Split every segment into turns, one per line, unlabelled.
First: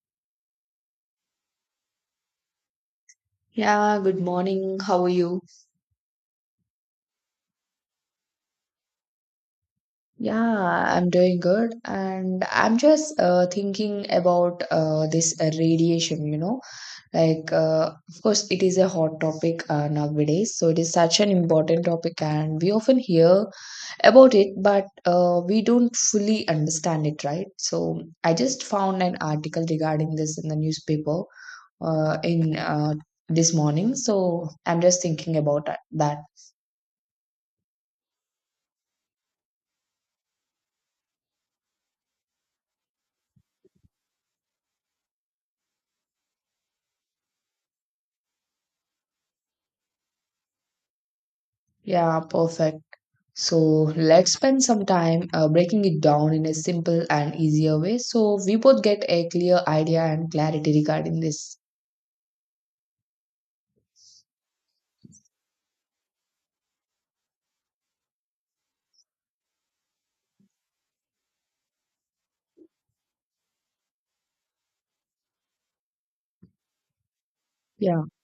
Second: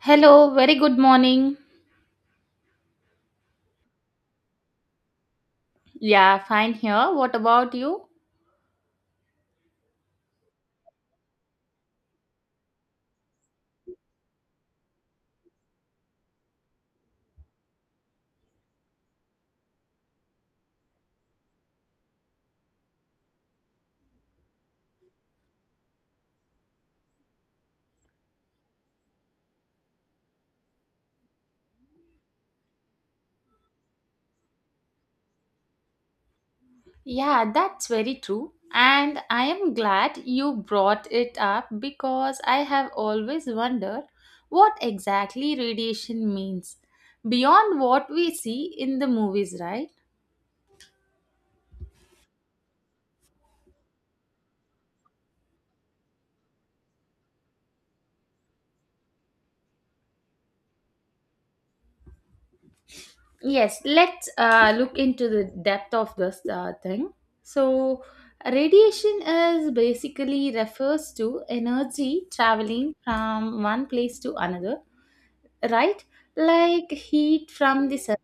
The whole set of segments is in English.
Hello, very good morning.
Yeah, good morning. How are you?
Yeah, fine here. What about you?
Yeah, I'm doing good. And I'm just thinking about this radiation, you know, like, of course, it is a hot topic nowadays. So it is such an important topic, and we often hear about it, but we don't fully understand it, right? So I just found an article regarding this in the newspaper in this morning. So I'm just thinking about that.
Yeah, that's very true. And I am glad you brought it up because I have always wondered what exactly radiation means beyond what we see in the movies, right?
Yeah, perfect. So let's spend some time breaking it down in a simple and easier way so we both get a clear idea and clarity regarding this.
Yes, let's look into the depth of this thing. So, radiation is basically refers to energy traveling from one place to another, right, like heat from the
Yeah.
sun.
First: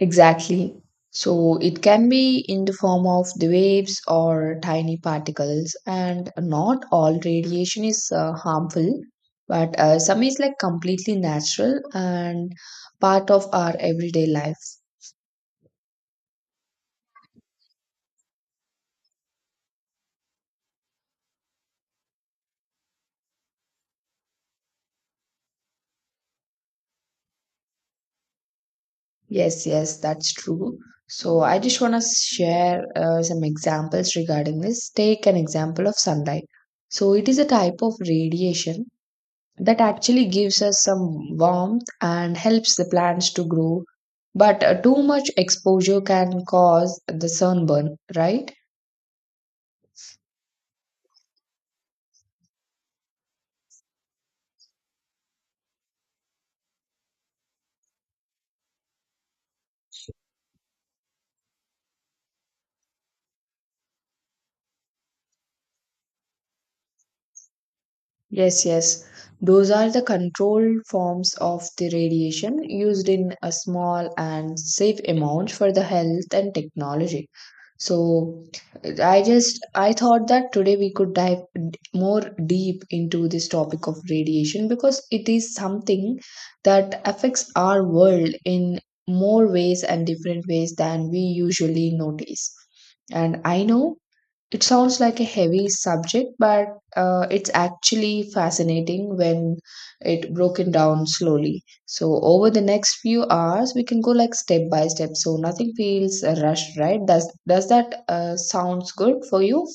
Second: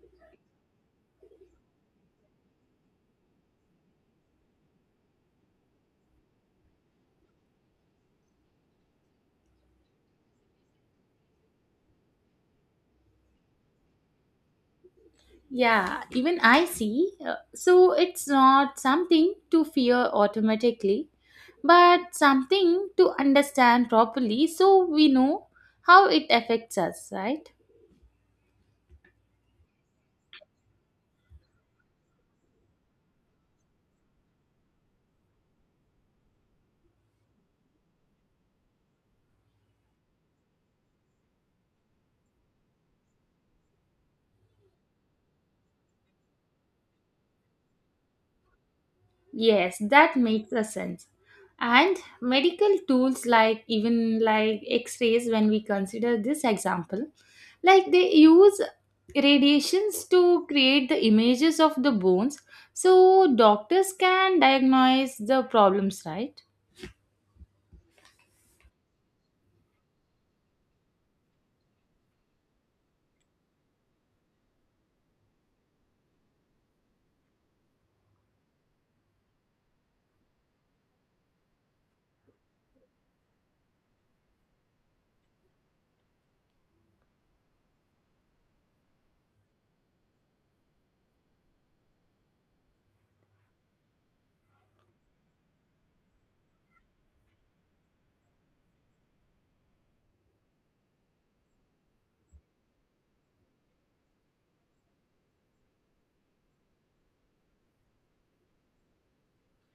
Exactly. So it can be in the form of the waves or tiny particles, and not all radiation is harmful, but some is like completely natural and part of our everyday life.
Yeah, even I see. So it's not something to fear automatically, but something to understand properly so we know how it affects us, right?
Yes, yes, that's true. So I just want to share some examples regarding this. Take an example of sunlight. So it is a type of radiation that actually gives us some warmth and helps the plants to grow. But too much exposure can cause the sunburn, right?
Yes, that makes a sense. And medical tools like even like x-rays when we consider this example, like they use radiations to create the images of the bones so doctors can diagnose the problems, right?
Yes, yes. Those are the controlled forms of the radiation used in a small and safe amount for the health and technology. So I thought that today we could dive more deep into this topic of radiation because it is something that affects our world in more ways and different ways than we usually notice. And I know it sounds like a heavy subject, but it's actually fascinating when it broken down slowly. So over the next few hours, we can go like step by step, so nothing feels rushed, right? Does that sounds good for you?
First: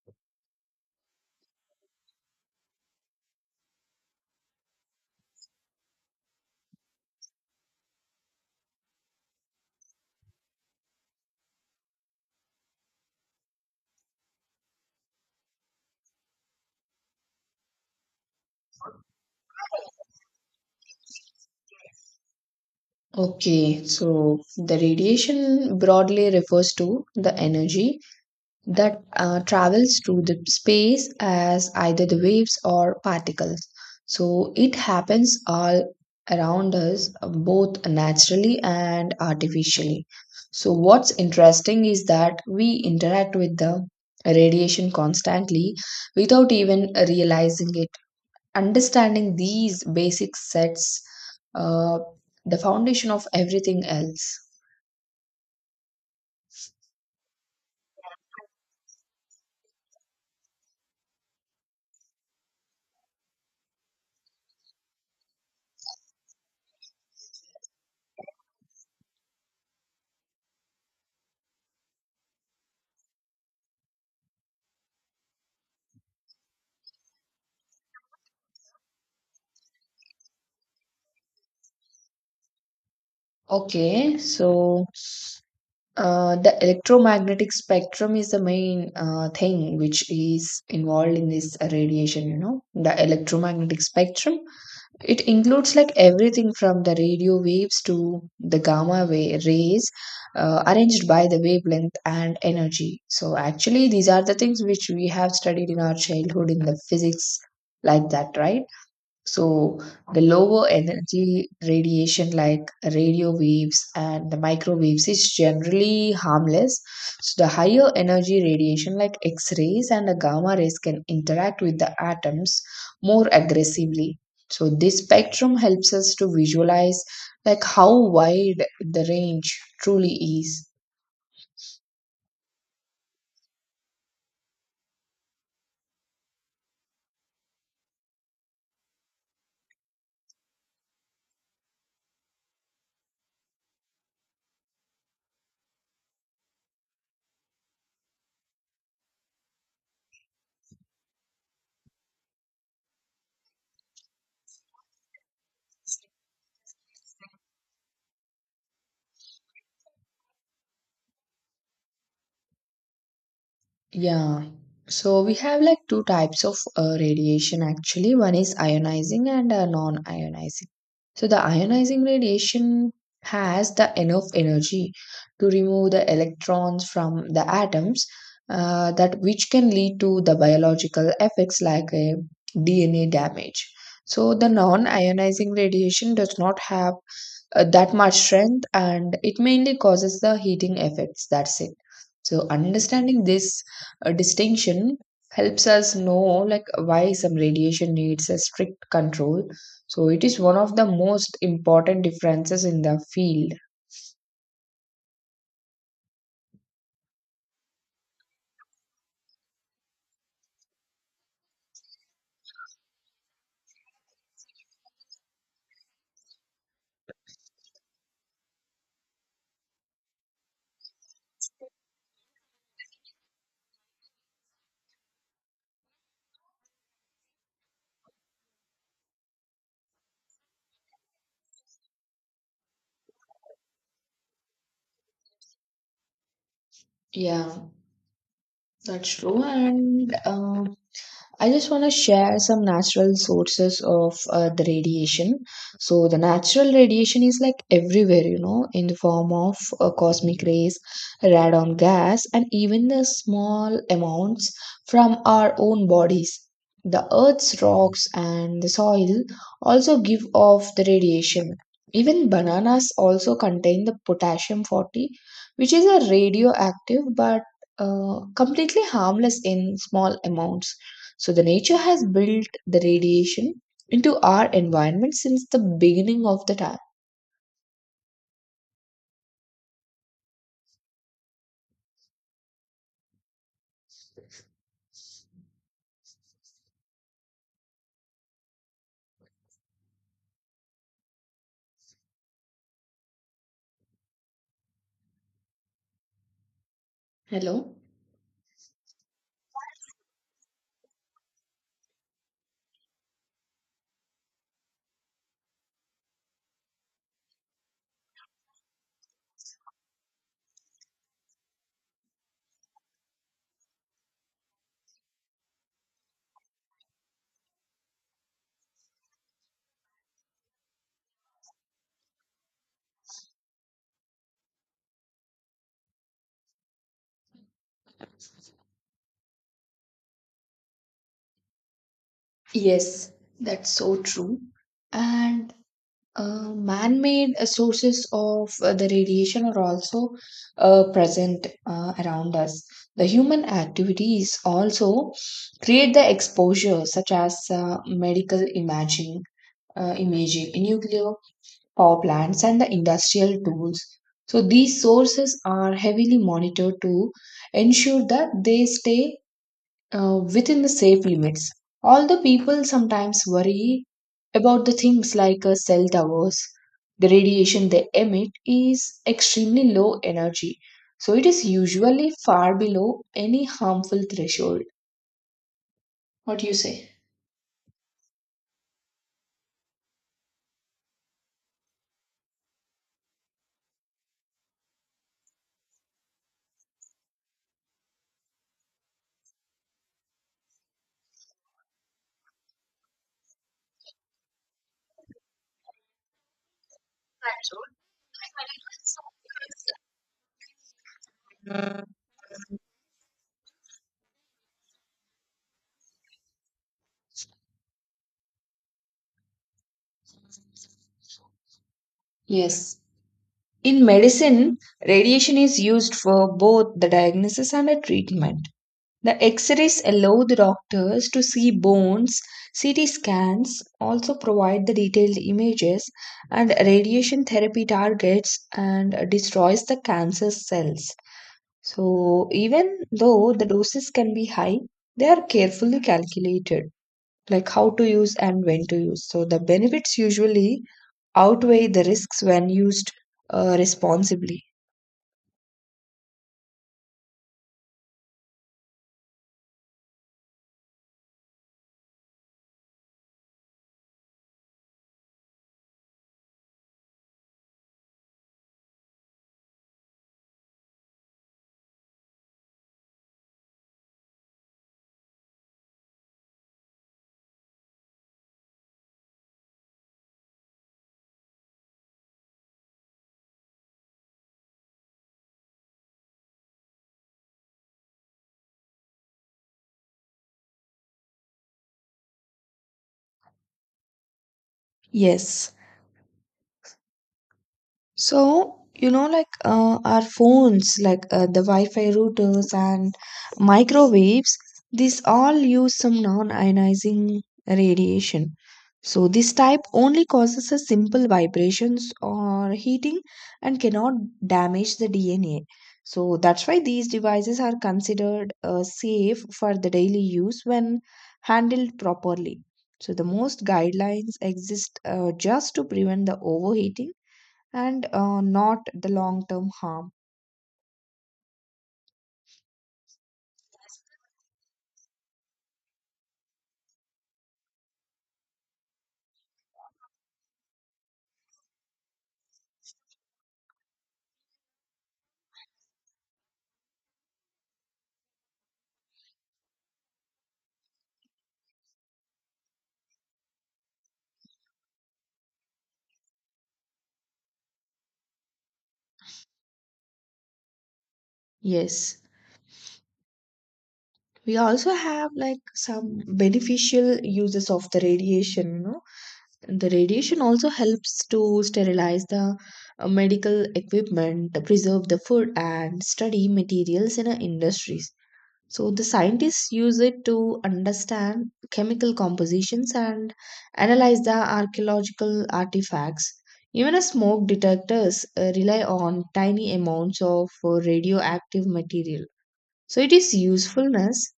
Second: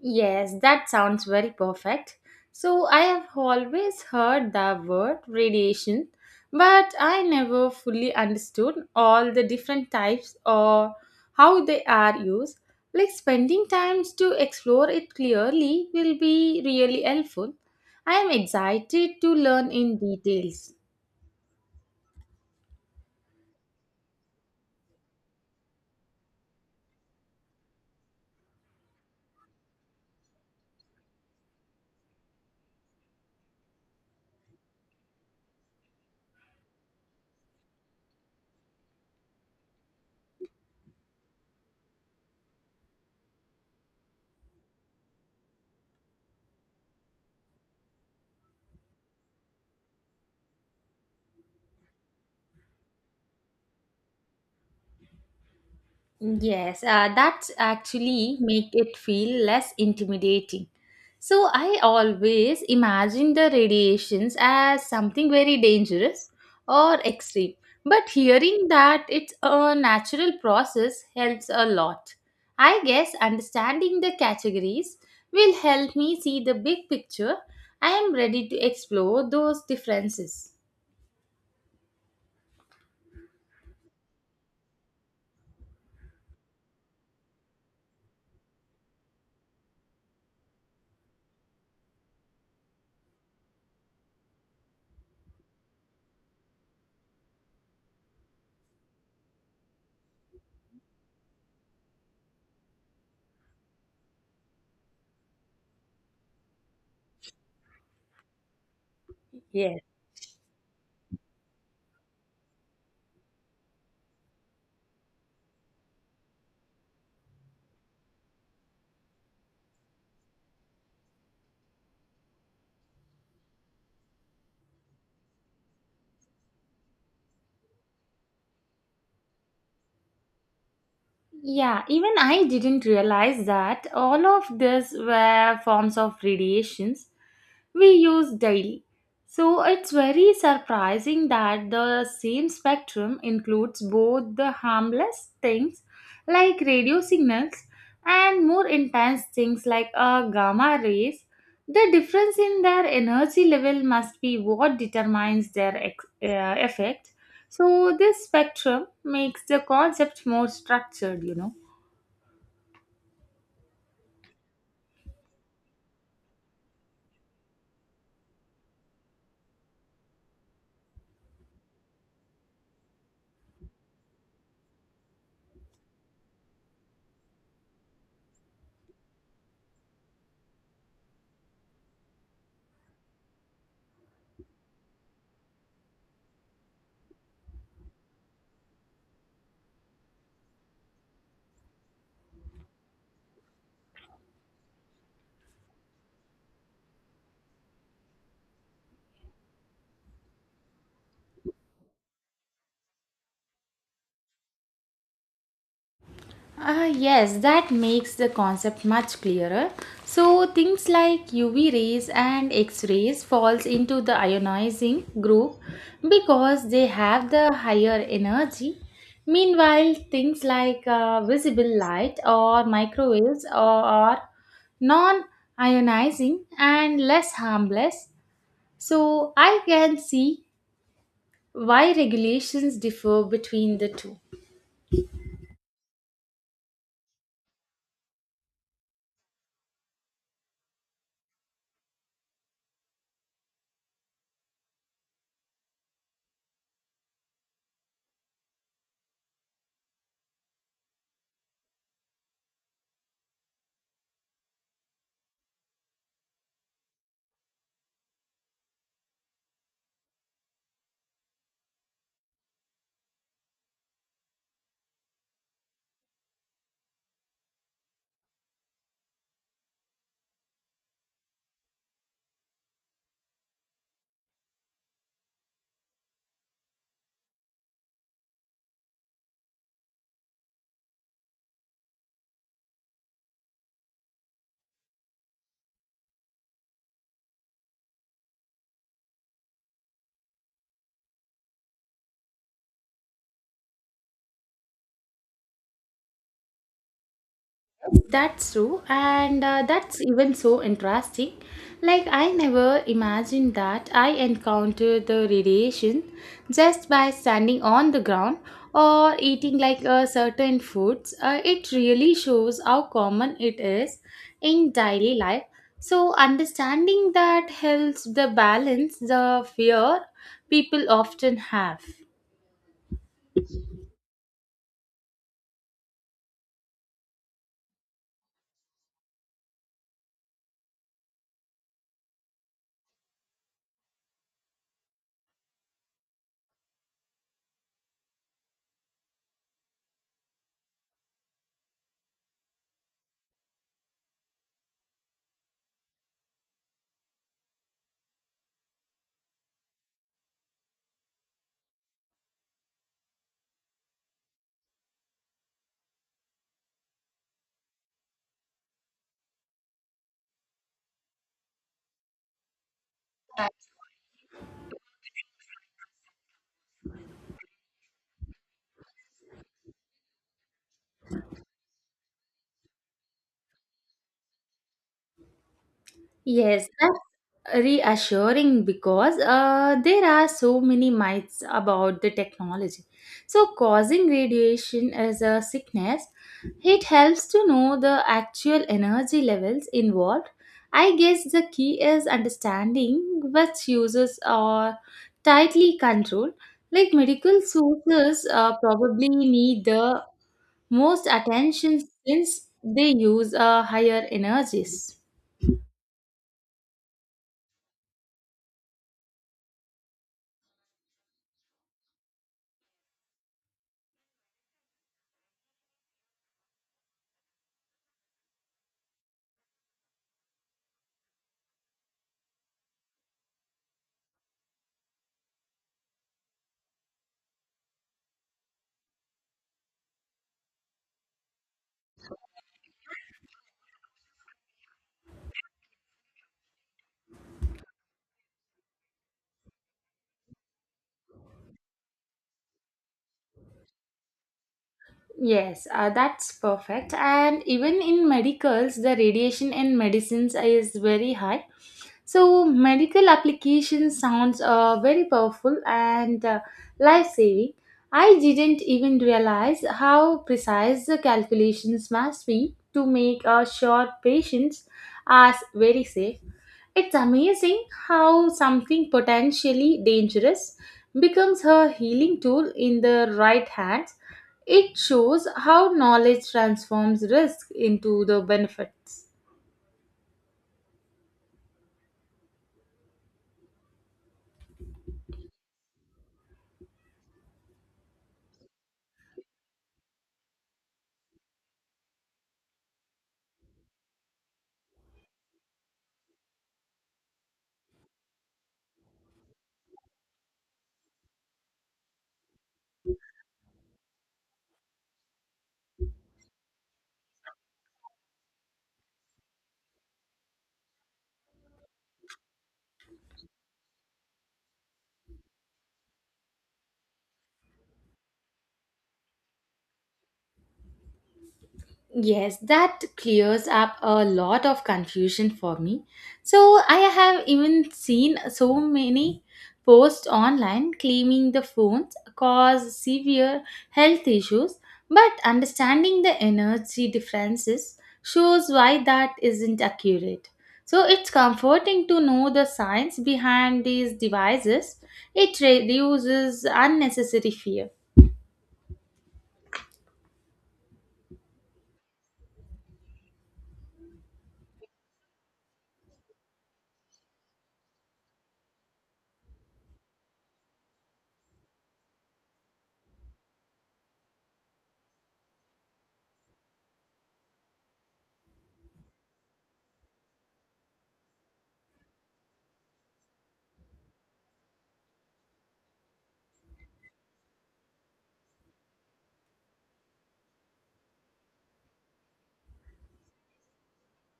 Yes, that sounds very perfect. So, I have always heard the word radiation, but I never fully understood all the different types or how they are used. Like, spending time to explore it clearly will be really helpful. I am excited to learn in details.
Okay, so the radiation broadly refers to the energy that travels through the space as either the waves or particles. So it happens all around us, both naturally and artificially. So, what's interesting is that we interact with the radiation constantly without even realizing it. Understanding these basic sets uh, the foundation of everything else.
Yes, that actually make it feel less intimidating. So I always imagine the radiations as something very dangerous or extreme. But hearing that it's a natural process helps a lot. I guess understanding the categories will help me see the big picture. I am ready to explore those differences.
Okay, so the electromagnetic spectrum is the main thing which is involved in this radiation, you know, the electromagnetic spectrum, it includes like everything from the radio waves to the gamma way rays arranged by the wavelength and energy. So actually these are the things which we have studied in our childhood in the physics like that, right? So
Yes.
the lower energy radiation like radio waves and the microwaves is generally harmless. So the higher energy radiation like X-rays and the gamma rays can interact with the atoms more aggressively. So this spectrum helps us to visualize like how wide the range truly is.
Yeah, even I didn't realize that all of these were forms of radiations we use daily. So it's very surprising that the same spectrum includes both the harmless things like radio signals and more intense things like gamma rays. The difference in their energy level must be what determines their effect, so this spectrum makes the concept more structured, you know.
Yeah. So we have like two types of radiation actually. One is ionizing and non-ionizing. So the ionizing radiation has the enough energy to remove the electrons from the atoms that which can lead to the biological effects like a DNA damage. So the non-ionizing radiation does not have that much strength, and it mainly causes the heating effects, that's it. So understanding this distinction helps us know like why some radiation needs a strict control. So it is one of the most important differences in the field.
Ah, yes, that makes the concept much clearer. So things like UV rays and X-rays falls into the ionizing group because they have the higher energy. Meanwhile, things like visible light or microwaves are non-ionizing and less harmless. So I can see why regulations differ between the two.
Yeah, that's true. And I just want to share some natural sources of the radiation. So, the natural radiation is like everywhere, you know, in the form of cosmic rays, radon gas, and even the small amounts from our own bodies. The earth's rocks and the soil also give off the radiation. Even bananas also contain the potassium 40, which is a radioactive but completely harmless in small amounts. So the nature has built the radiation into our environment since the beginning of the time. Hello?
That's true, and that's even so interesting, like I never imagined that I encountered the radiation just by standing on the ground or eating like a certain foods. It really shows how common it is in daily life, so understanding that helps the balance the fear people often have.
Yes, that's so true. And man made sources of the radiation are also present around us. The human activities also create the exposure, such as uh, imaging, nuclear power plants, and the industrial tools. So these sources are heavily monitored to ensure that they stay within the safe limits. Although people sometimes worry about the things like cell towers, the radiation they emit is extremely low energy. So it is usually far below any harmful threshold. What do you
Yes,
say?
reassuring because there are so many myths about the technology. So, causing radiation as a sickness, it helps to know the actual energy levels involved. I guess the key is understanding which uses are tightly controlled. Like medical sources probably need the most attention since they use higher energies.
Yes. In medicine, radiation is used for both the diagnosis and the treatment. The X-rays allow the doctors to see bones. CT scans also provide the detailed images, and radiation therapy targets and destroys the cancer cells. So even though the doses can be high, they are carefully calculated, like how to use and when to use. So the benefits usually outweigh the risks when used responsibly.
Yes, that's perfect. And even in medicals, the radiation in medicines is very high. So medical application sounds very powerful and life-saving. I didn't even realize how precise the calculations must be to make sure patients are very safe. It's amazing how something potentially dangerous becomes her healing tool in the right hands. It shows how knowledge transforms risk into the benefits.
Yes. So, you know, like our phones, like the Wi Fi routers and microwaves, these all use some non ionizing radiation. So, this type only causes a simple vibrations or heating and cannot damage the DNA. So, that's why these devices are considered safe for the daily use when handled properly. So, the most guidelines exist just to prevent the overheating and not the long term harm.
Yes, that clears up a lot of confusion for me. So, I have even seen so many posts online claiming the phones cause severe health issues, but understanding the energy differences shows why that isn't accurate. So, it's comforting to know the science behind these devices, it reduces unnecessary fear.
Yes. We also have like some beneficial uses of the radiation, you know. The radiation also helps to sterilize the medical equipment, preserve the food, and study materials in our industries. So the scientists use it to understand chemical compositions and analyze the archaeological artifacts. Even a smoke detectors rely on tiny amounts of radioactive material. So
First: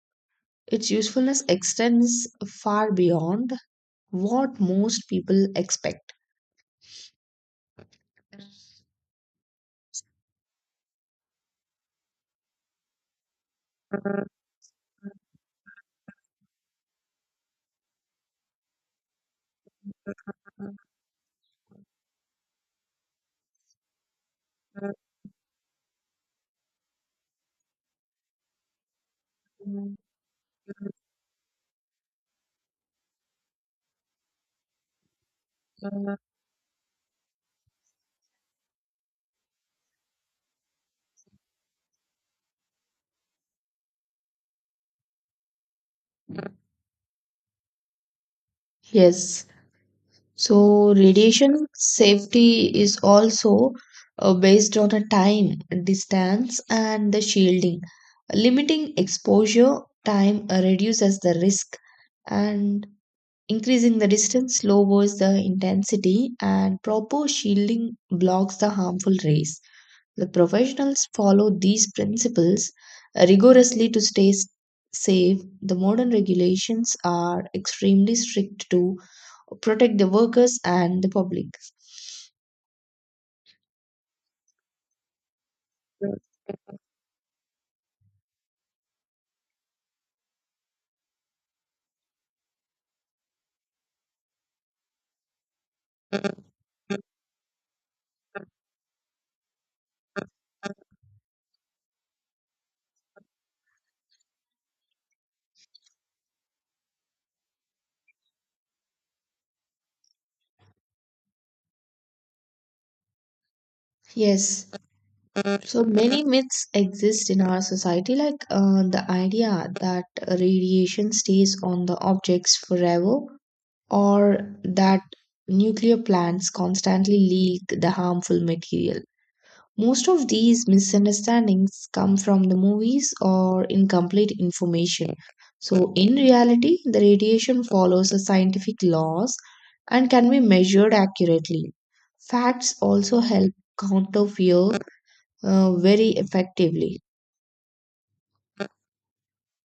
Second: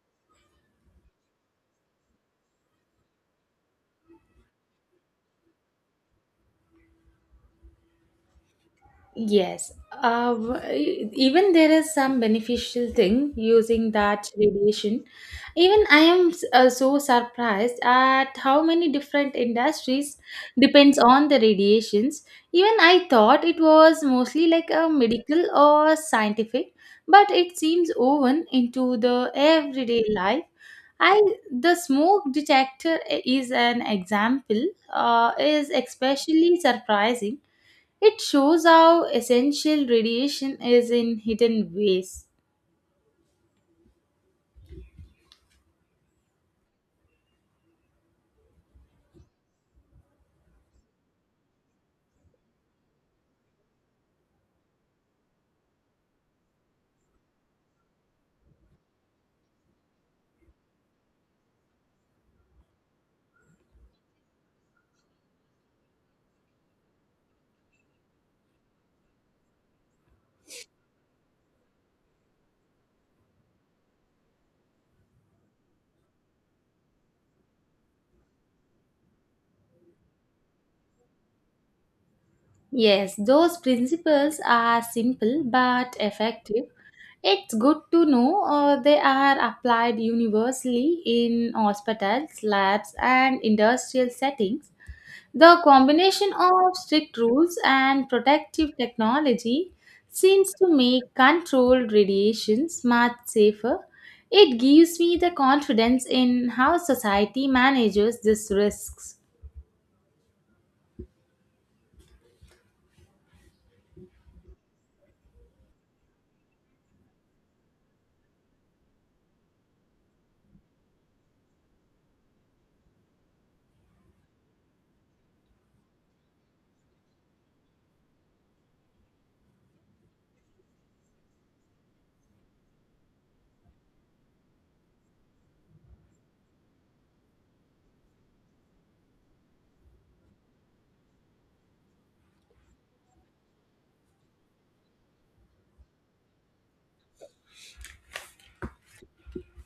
its usefulness extends far beyond what most people expect.
Yes, even there is some beneficial thing using that radiation. Even I am so surprised at how many different industries depends on the radiations. Even I thought it was mostly like a medical or scientific, but it seems woven into the everyday life. I, the smoke detector is an example, is especially surprising. It shows how essential radiation is in hidden ways.
Yes. So, radiation safety is also based on a time, distance, and the shielding. Limiting exposure time reduces the risk, and increasing the distance lowers the intensity, and proper shielding blocks the harmful rays. The professionals follow these principles rigorously to safe. The modern regulations are extremely strict to protect the workers and the public.
Yes, those principles are simple but effective. It's good to know they are applied universally in hospitals, labs, and industrial settings. The combination of strict rules and protective technology seems to make controlled radiations much safer. It gives me the confidence in how society manages these risks.
Yes, so many myths exist in our society, like the idea that radiation stays on the objects forever, or that nuclear plants constantly leak the harmful material. Most of these misunderstandings come from the movies or incomplete information. So, in reality, the radiation follows the scientific laws and can be measured accurately. Facts also help counter fear very effectively.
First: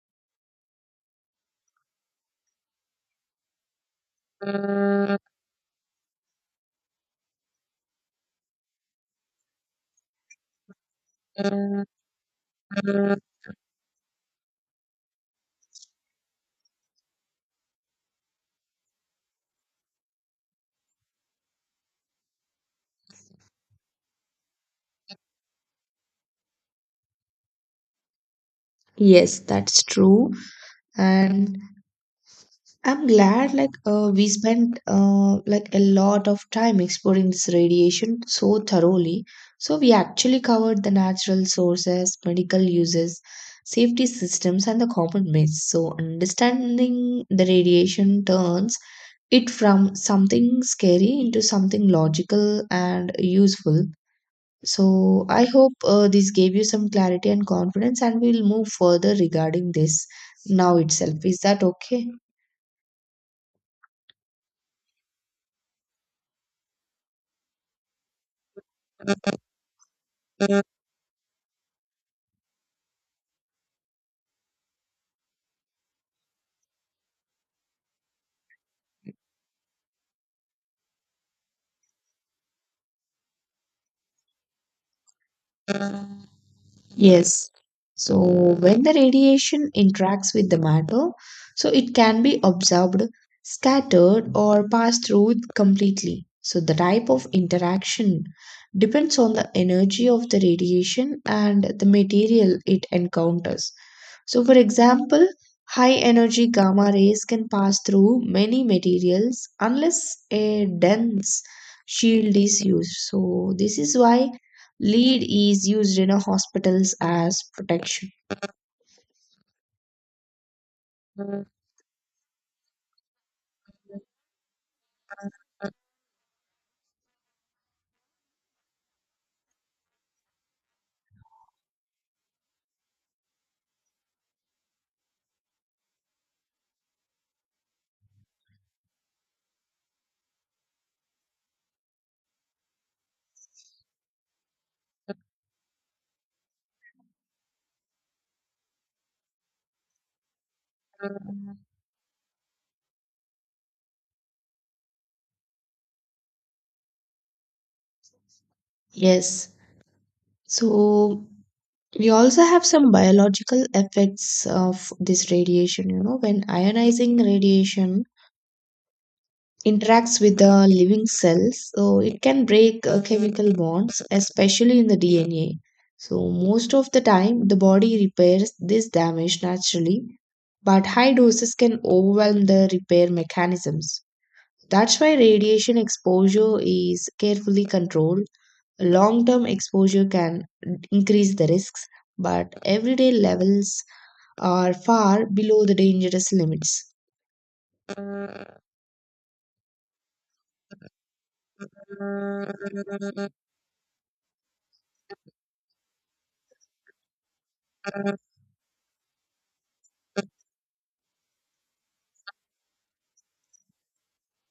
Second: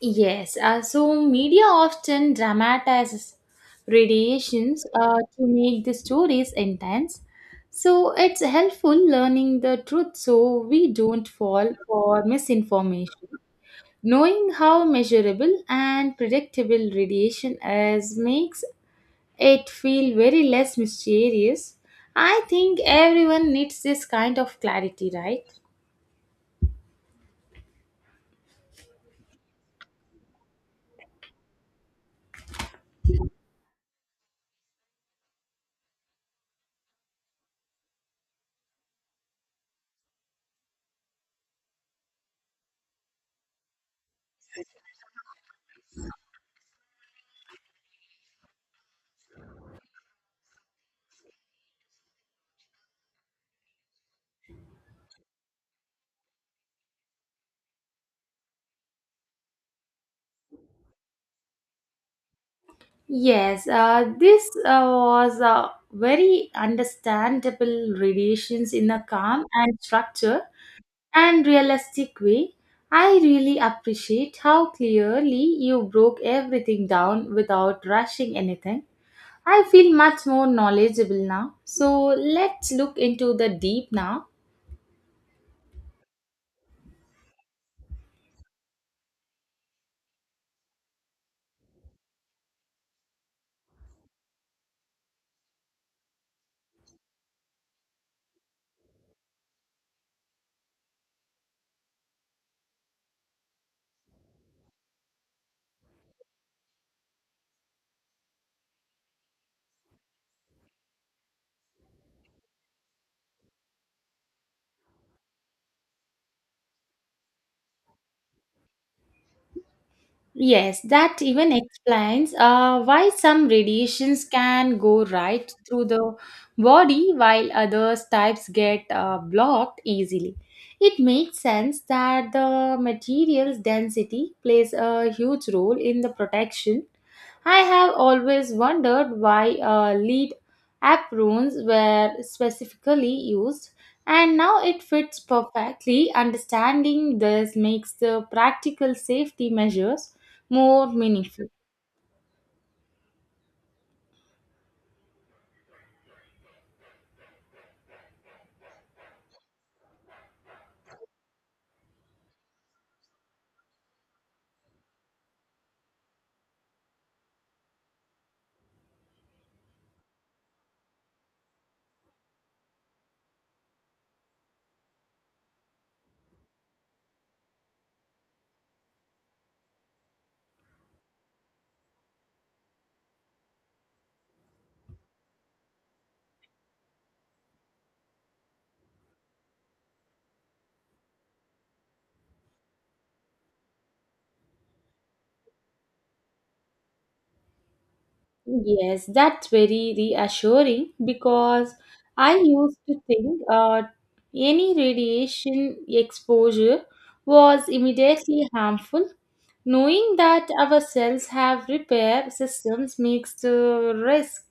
Yes, so media often dramatizes radiations to make the stories intense. So it's helpful learning the truth so we don't fall for misinformation. Knowing how measurable and predictable radiation is makes it feel very less mysterious. I think everyone needs this kind of clarity, right?
Yes, that's true. And I'm glad like we spent like a lot of time exploring this radiation so thoroughly. So we actually covered the natural sources, medical uses, safety systems and the common myths. So understanding the radiation turns it from something scary into something logical and useful. So I hope this gave you some clarity and confidence, and we'll move further regarding this now itself. Is that okay?
Yes, this was a very understandable radiations in a calm and structure and realistic way. I really appreciate how clearly you broke everything down without rushing anything. I feel much more knowledgeable now. So let's look into the deep now.
Yes. So when the radiation interacts with the matter, so it can be absorbed, scattered, or passed through completely. So the type of interaction depends on the energy of the radiation and the material it encounters. So, for example, high energy gamma rays can pass through many materials unless a dense shield is used. So, this is why lead is used in a hospitals as protection.
Yes, that even explains why some radiations can go right through the body while others types get blocked easily. It makes sense that the material's density plays a huge role in the protection. I have always wondered why lead aprons were specifically used, and now it fits perfectly. Understanding this makes the practical safety measures more meaningful.
Yes. So we also have some biological effects of this radiation. You know, when ionizing radiation interacts with the living cells, so it can break chemical bonds, especially in the DNA. So most of the time, the body repairs this damage naturally, but high doses can overwhelm the repair mechanisms. That's why radiation exposure is carefully controlled. Long term exposure can increase the risks, but everyday levels are far below the dangerous limits.
Yes, that's very reassuring because I used to think any radiation exposure was immediately harmful. Knowing that our cells have repair systems makes the risk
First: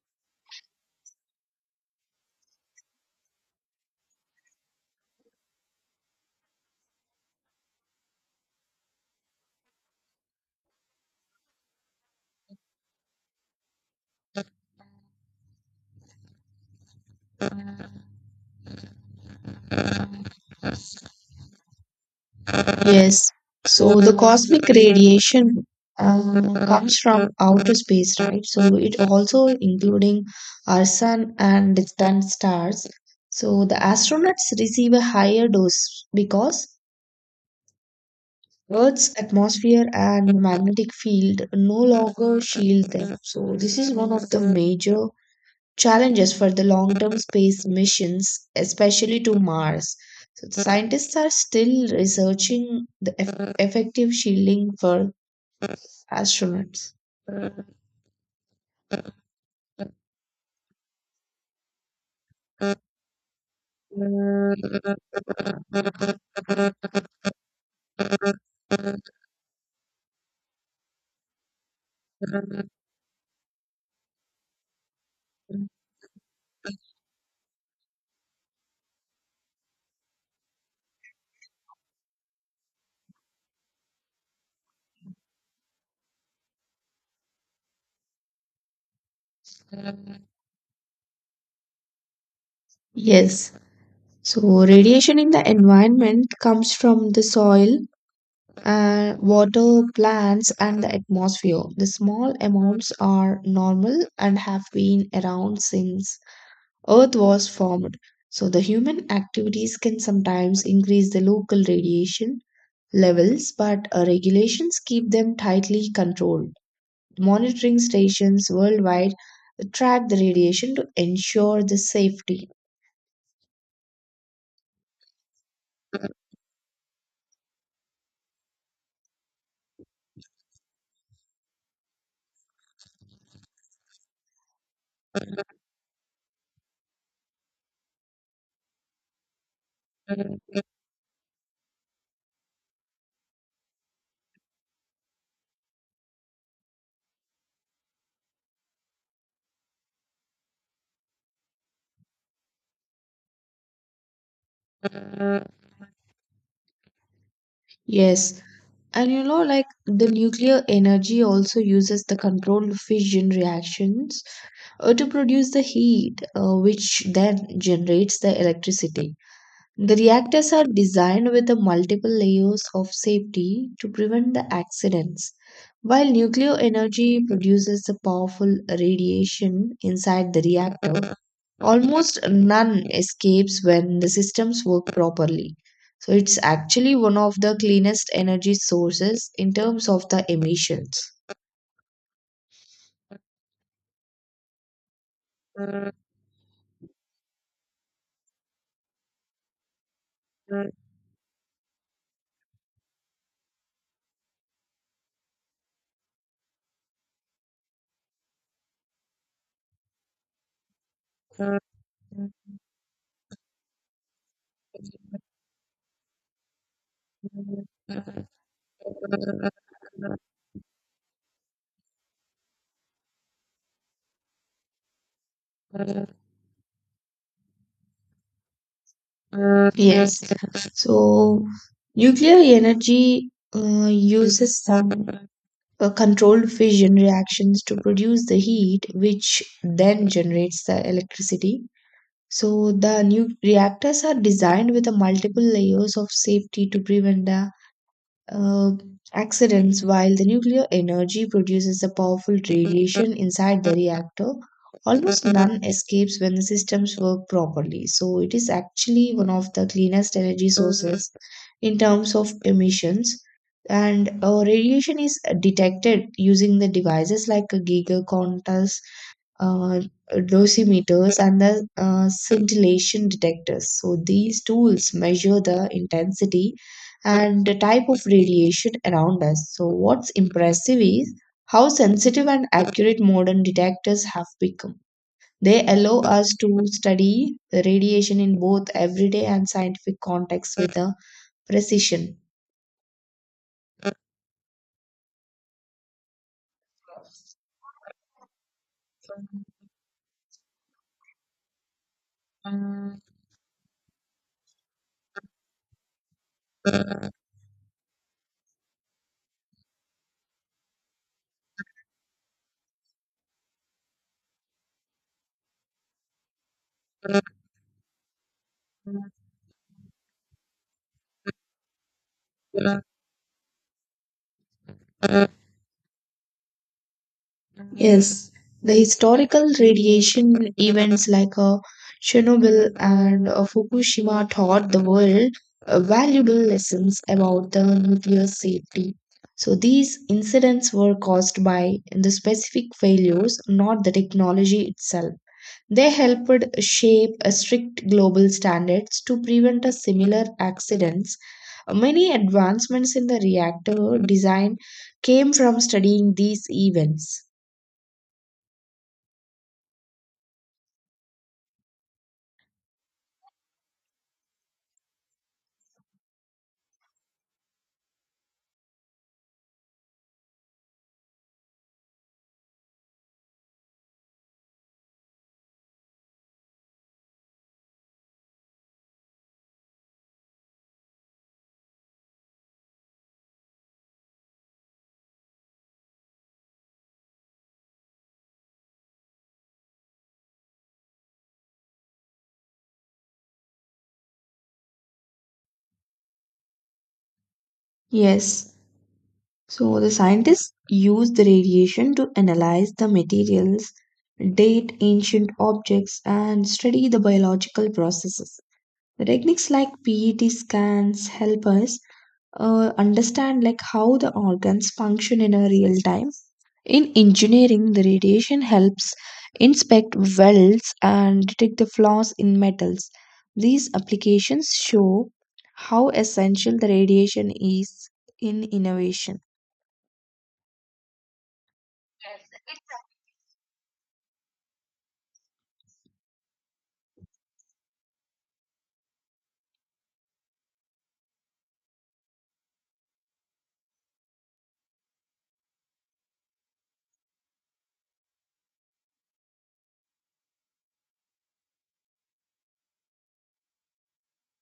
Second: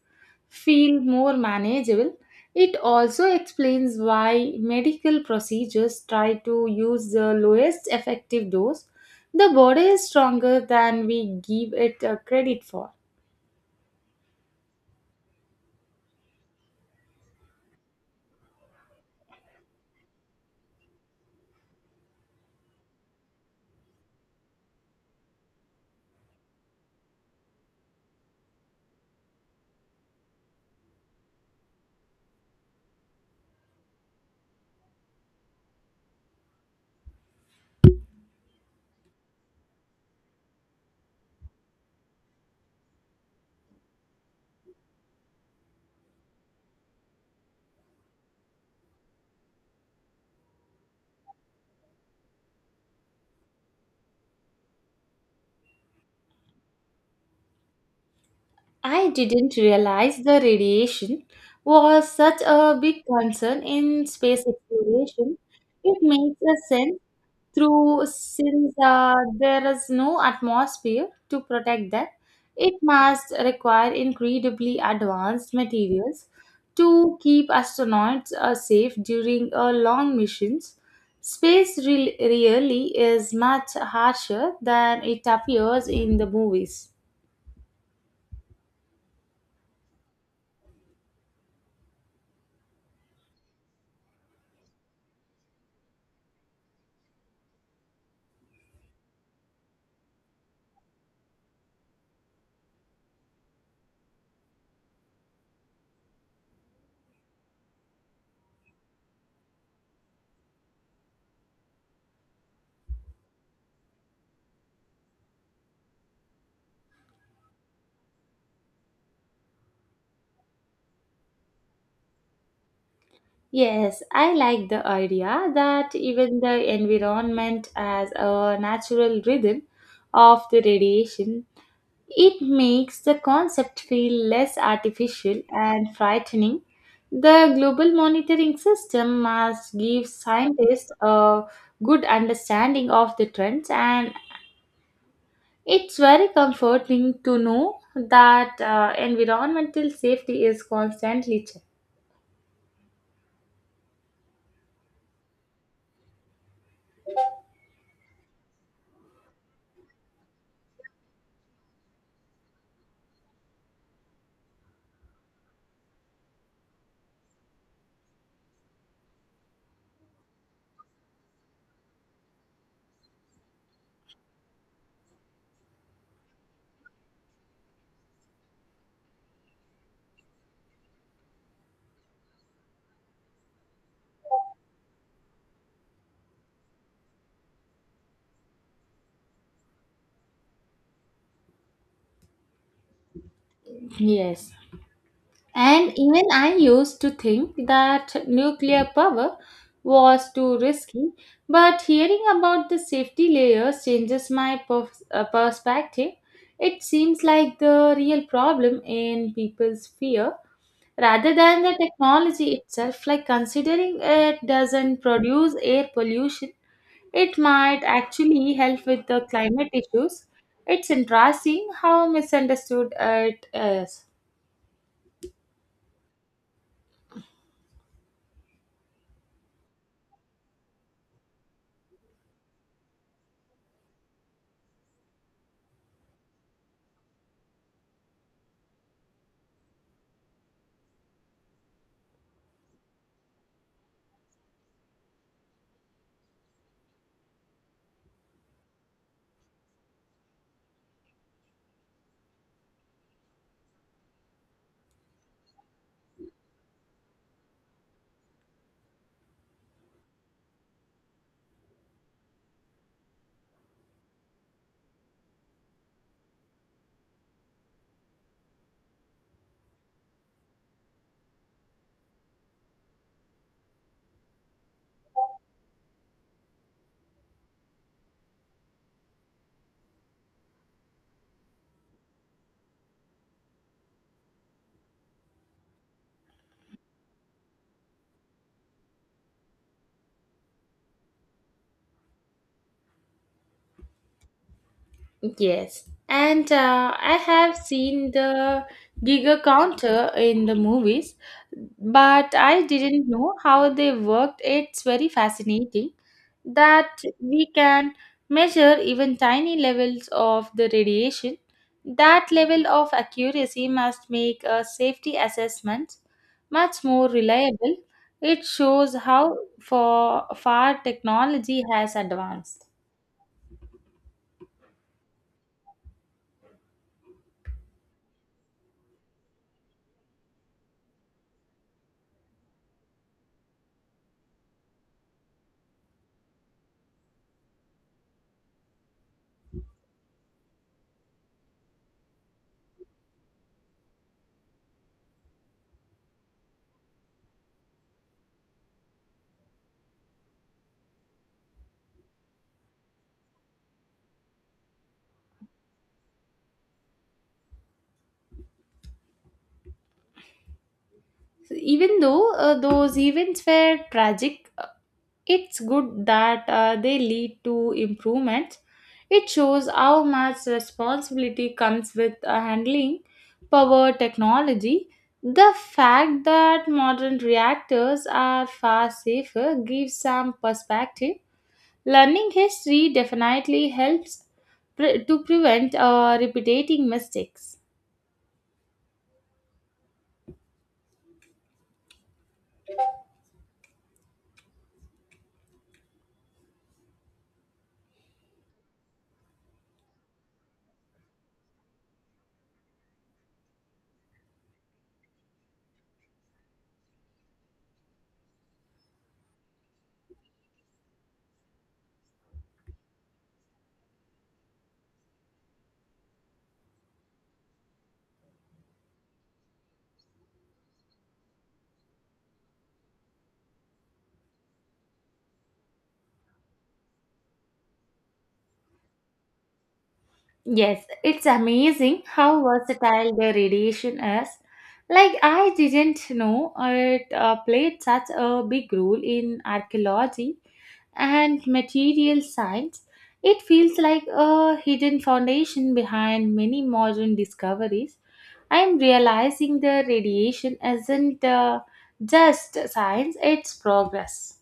feel more manageable. It also explains why medical procedures try to use the lowest effective dose. The body is stronger than we give it credit for.
Yes, so the cosmic radiation comes from outer space, right? So it also including our sun and distant stars. So the astronauts receive a higher dose because Earth's atmosphere and magnetic field no longer shield them. So, this is one of the major challenges for the long term space missions, especially to Mars. So, the scientists are still researching the effective shielding for astronauts.
I didn't realize the radiation was such a big concern in space exploration. It makes a sense through since there is no atmosphere to protect that. It must require incredibly advanced materials to keep astronauts safe during long missions. Space really is much harsher than it appears in the movies.
Yes. So, radiation in the environment comes from the soil, and water, plants, and the atmosphere. The small amounts are normal and have been around since Earth was formed. So, the human activities can sometimes increase the local radiation levels, but regulations keep them tightly controlled. Monitoring stations worldwide track the radiation to ensure the safety.
Yes, I like the idea that even the environment has a natural rhythm of the radiation. It makes the concept feel less artificial and frightening. The global monitoring system must give scientists a good understanding of the trends, and it's very comforting to know that environmental safety is constantly checked.
Yes, and you know, like the nuclear energy also uses the controlled fission reactions to produce the heat, which then generates the electricity. The reactors are designed with the multiple layers of safety to prevent the accidents. While nuclear energy produces the powerful radiation inside the reactor, almost none escapes when the systems work properly. So it's actually one of the cleanest energy sources in terms of the emissions.
Yes. And even I used to think that nuclear power was too risky, but hearing about the safety layers changes my perspective. It seems like the real problem in people's fear rather than the technology itself, like considering it doesn't produce air pollution, it might actually help with the climate issues. It's interesting how misunderstood it is.
Yes. So nuclear energy uses some controlled fission reactions to produce the heat, which then generates the electricity. So the new reactors are designed with a multiple layers of safety to prevent the uh, accidents while the nuclear energy produces a powerful radiation inside the reactor. Almost none escapes when the systems work properly. So it is actually one of the cleanest energy sources in terms of emissions. And radiation is detected using the devices like a Geiger counters, uh, dosimeters and the scintillation detectors. So these tools measure the intensity and the type of radiation around us. So what's impressive is how sensitive and accurate modern detectors have become. They allow us to study the radiation in both everyday and scientific contexts with a precision.
Yes, and I have seen the Giga counter in the movies, but I didn't know how they worked. It's very fascinating that we can measure even tiny levels of the radiation. That level of accuracy must make a safety assessment much more reliable. It shows how far technology has advanced.
Yes, the historical radiation events like Chernobyl and Fukushima taught the world valuable lessons about the nuclear safety. So these incidents were caused by the specific failures, not the technology itself. They helped shape strict global standards to prevent a similar accidents. Many advancements in the reactor design came from studying these events.
Even though those events were tragic, it's good that they lead to improvements. It shows how much responsibility comes with handling power technology. The fact that modern reactors are far safer gives some perspective. Learning history definitely helps to prevent repeating mistakes.
Yes. So the scientists used the radiation to analyze the materials, date ancient objects, and study the biological processes. The techniques like PET scans help us understand like how the organs function in a real time. In engineering, the radiation helps inspect welds and detect the flaws in metals. These applications show how essential the radiation is in innovation.
Yes, it's amazing how versatile the radiation is. Like, I didn't know it played such a big role in archaeology and material science. It feels like a hidden foundation behind many modern discoveries. I'm realizing the radiation isn't just science, it's progress.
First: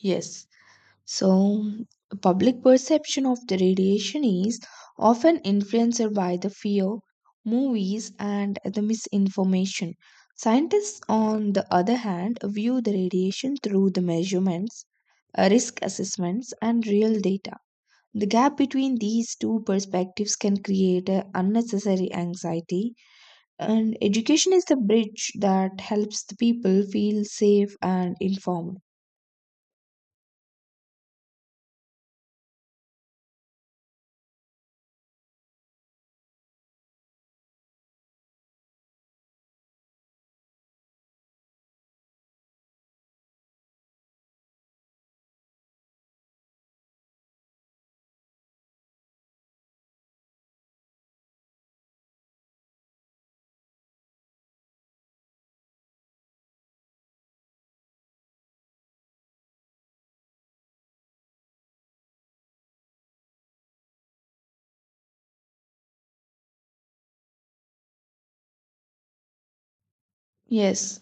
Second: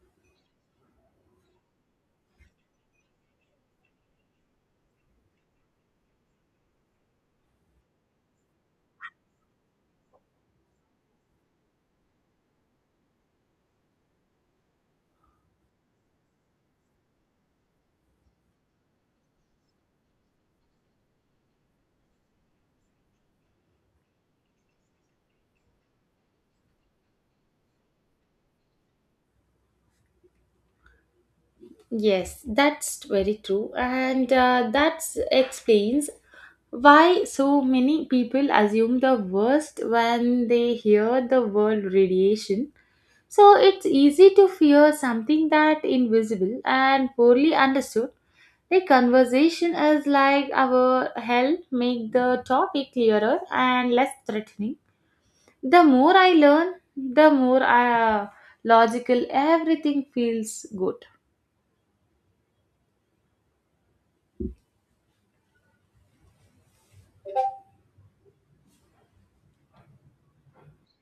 Yes. So, public perception of the radiation is often influenced by the fear, movies, and the misinformation. Scientists, on the other hand, view the radiation through the measurements, risk assessments, and real data. The gap between these two perspectives can create a unnecessary anxiety, and education is the bridge that helps the people feel safe and informed.
Yes, that's very true, and that explains why so many people assume the worst when they hear the word radiation. So it's easy to fear something that invisible and poorly understood. The conversation is like our help make the topic clearer and less threatening. The more I learn, the more logical everything feels good.
Yes,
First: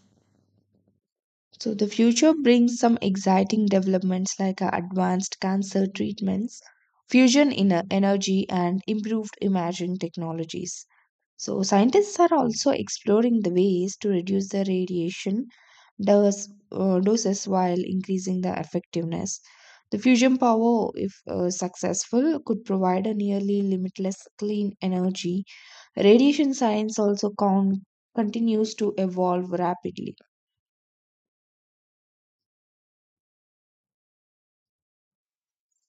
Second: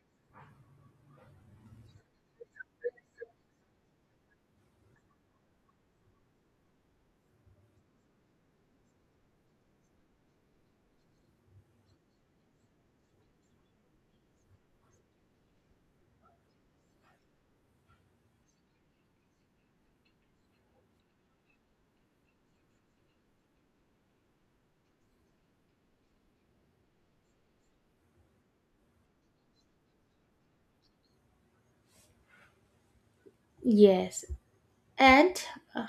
so the future brings some exciting developments like advanced cancer treatments, fusion in energy, and improved imaging technologies. So scientists are also exploring the ways to reduce the radiation doses while increasing the effectiveness. The fusion power, if successful, could provide a nearly limitless clean energy. Radiation science also continues to evolve rapidly.
Yes, and uh,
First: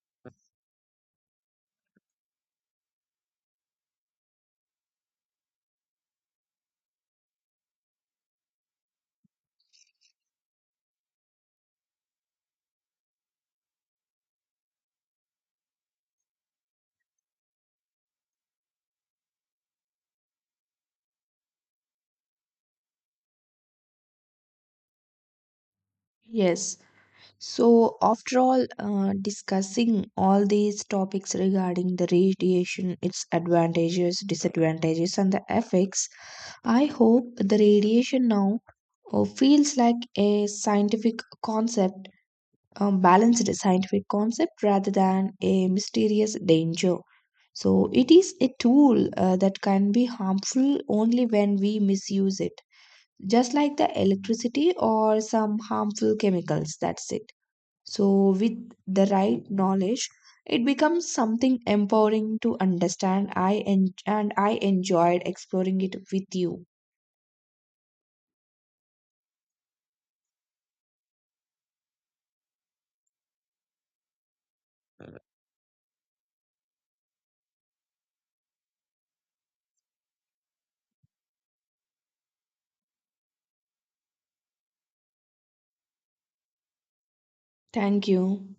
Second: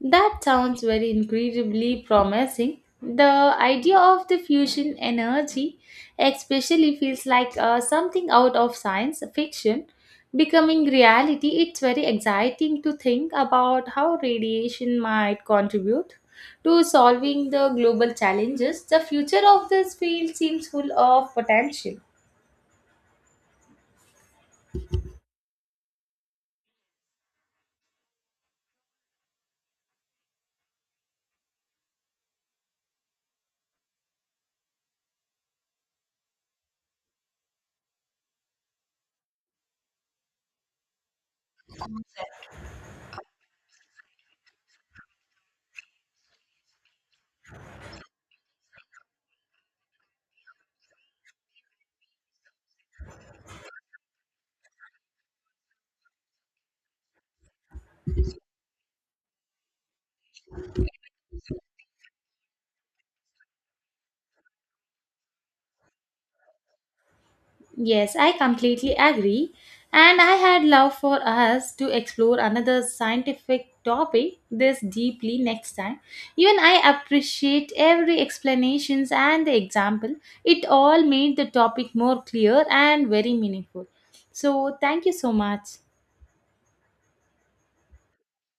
that sounds very incredibly promising. The idea of the fusion energy especially feels like something out of science fiction becoming reality. It's very exciting to think about how radiation might contribute to solving the global challenges. The future of this field seems full of potential.
Yes. So, after all, discussing all these topics regarding the radiation, its advantages, disadvantages, and the effects, I hope the radiation now feels like a scientific concept, a balanced scientific concept rather than a mysterious danger. So, it is a tool that can be harmful only when we misuse it, just like the electricity or some harmful chemicals. That's it. So, with the right knowledge, it becomes something empowering to understand. And I enjoyed exploring it with you.
Yes, I completely agree. And I had love for us to explore another scientific topic this deeply next time. Even I appreciate every explanations and the example. It all made the topic more clear and very meaningful. So thank you so much.
Thank you.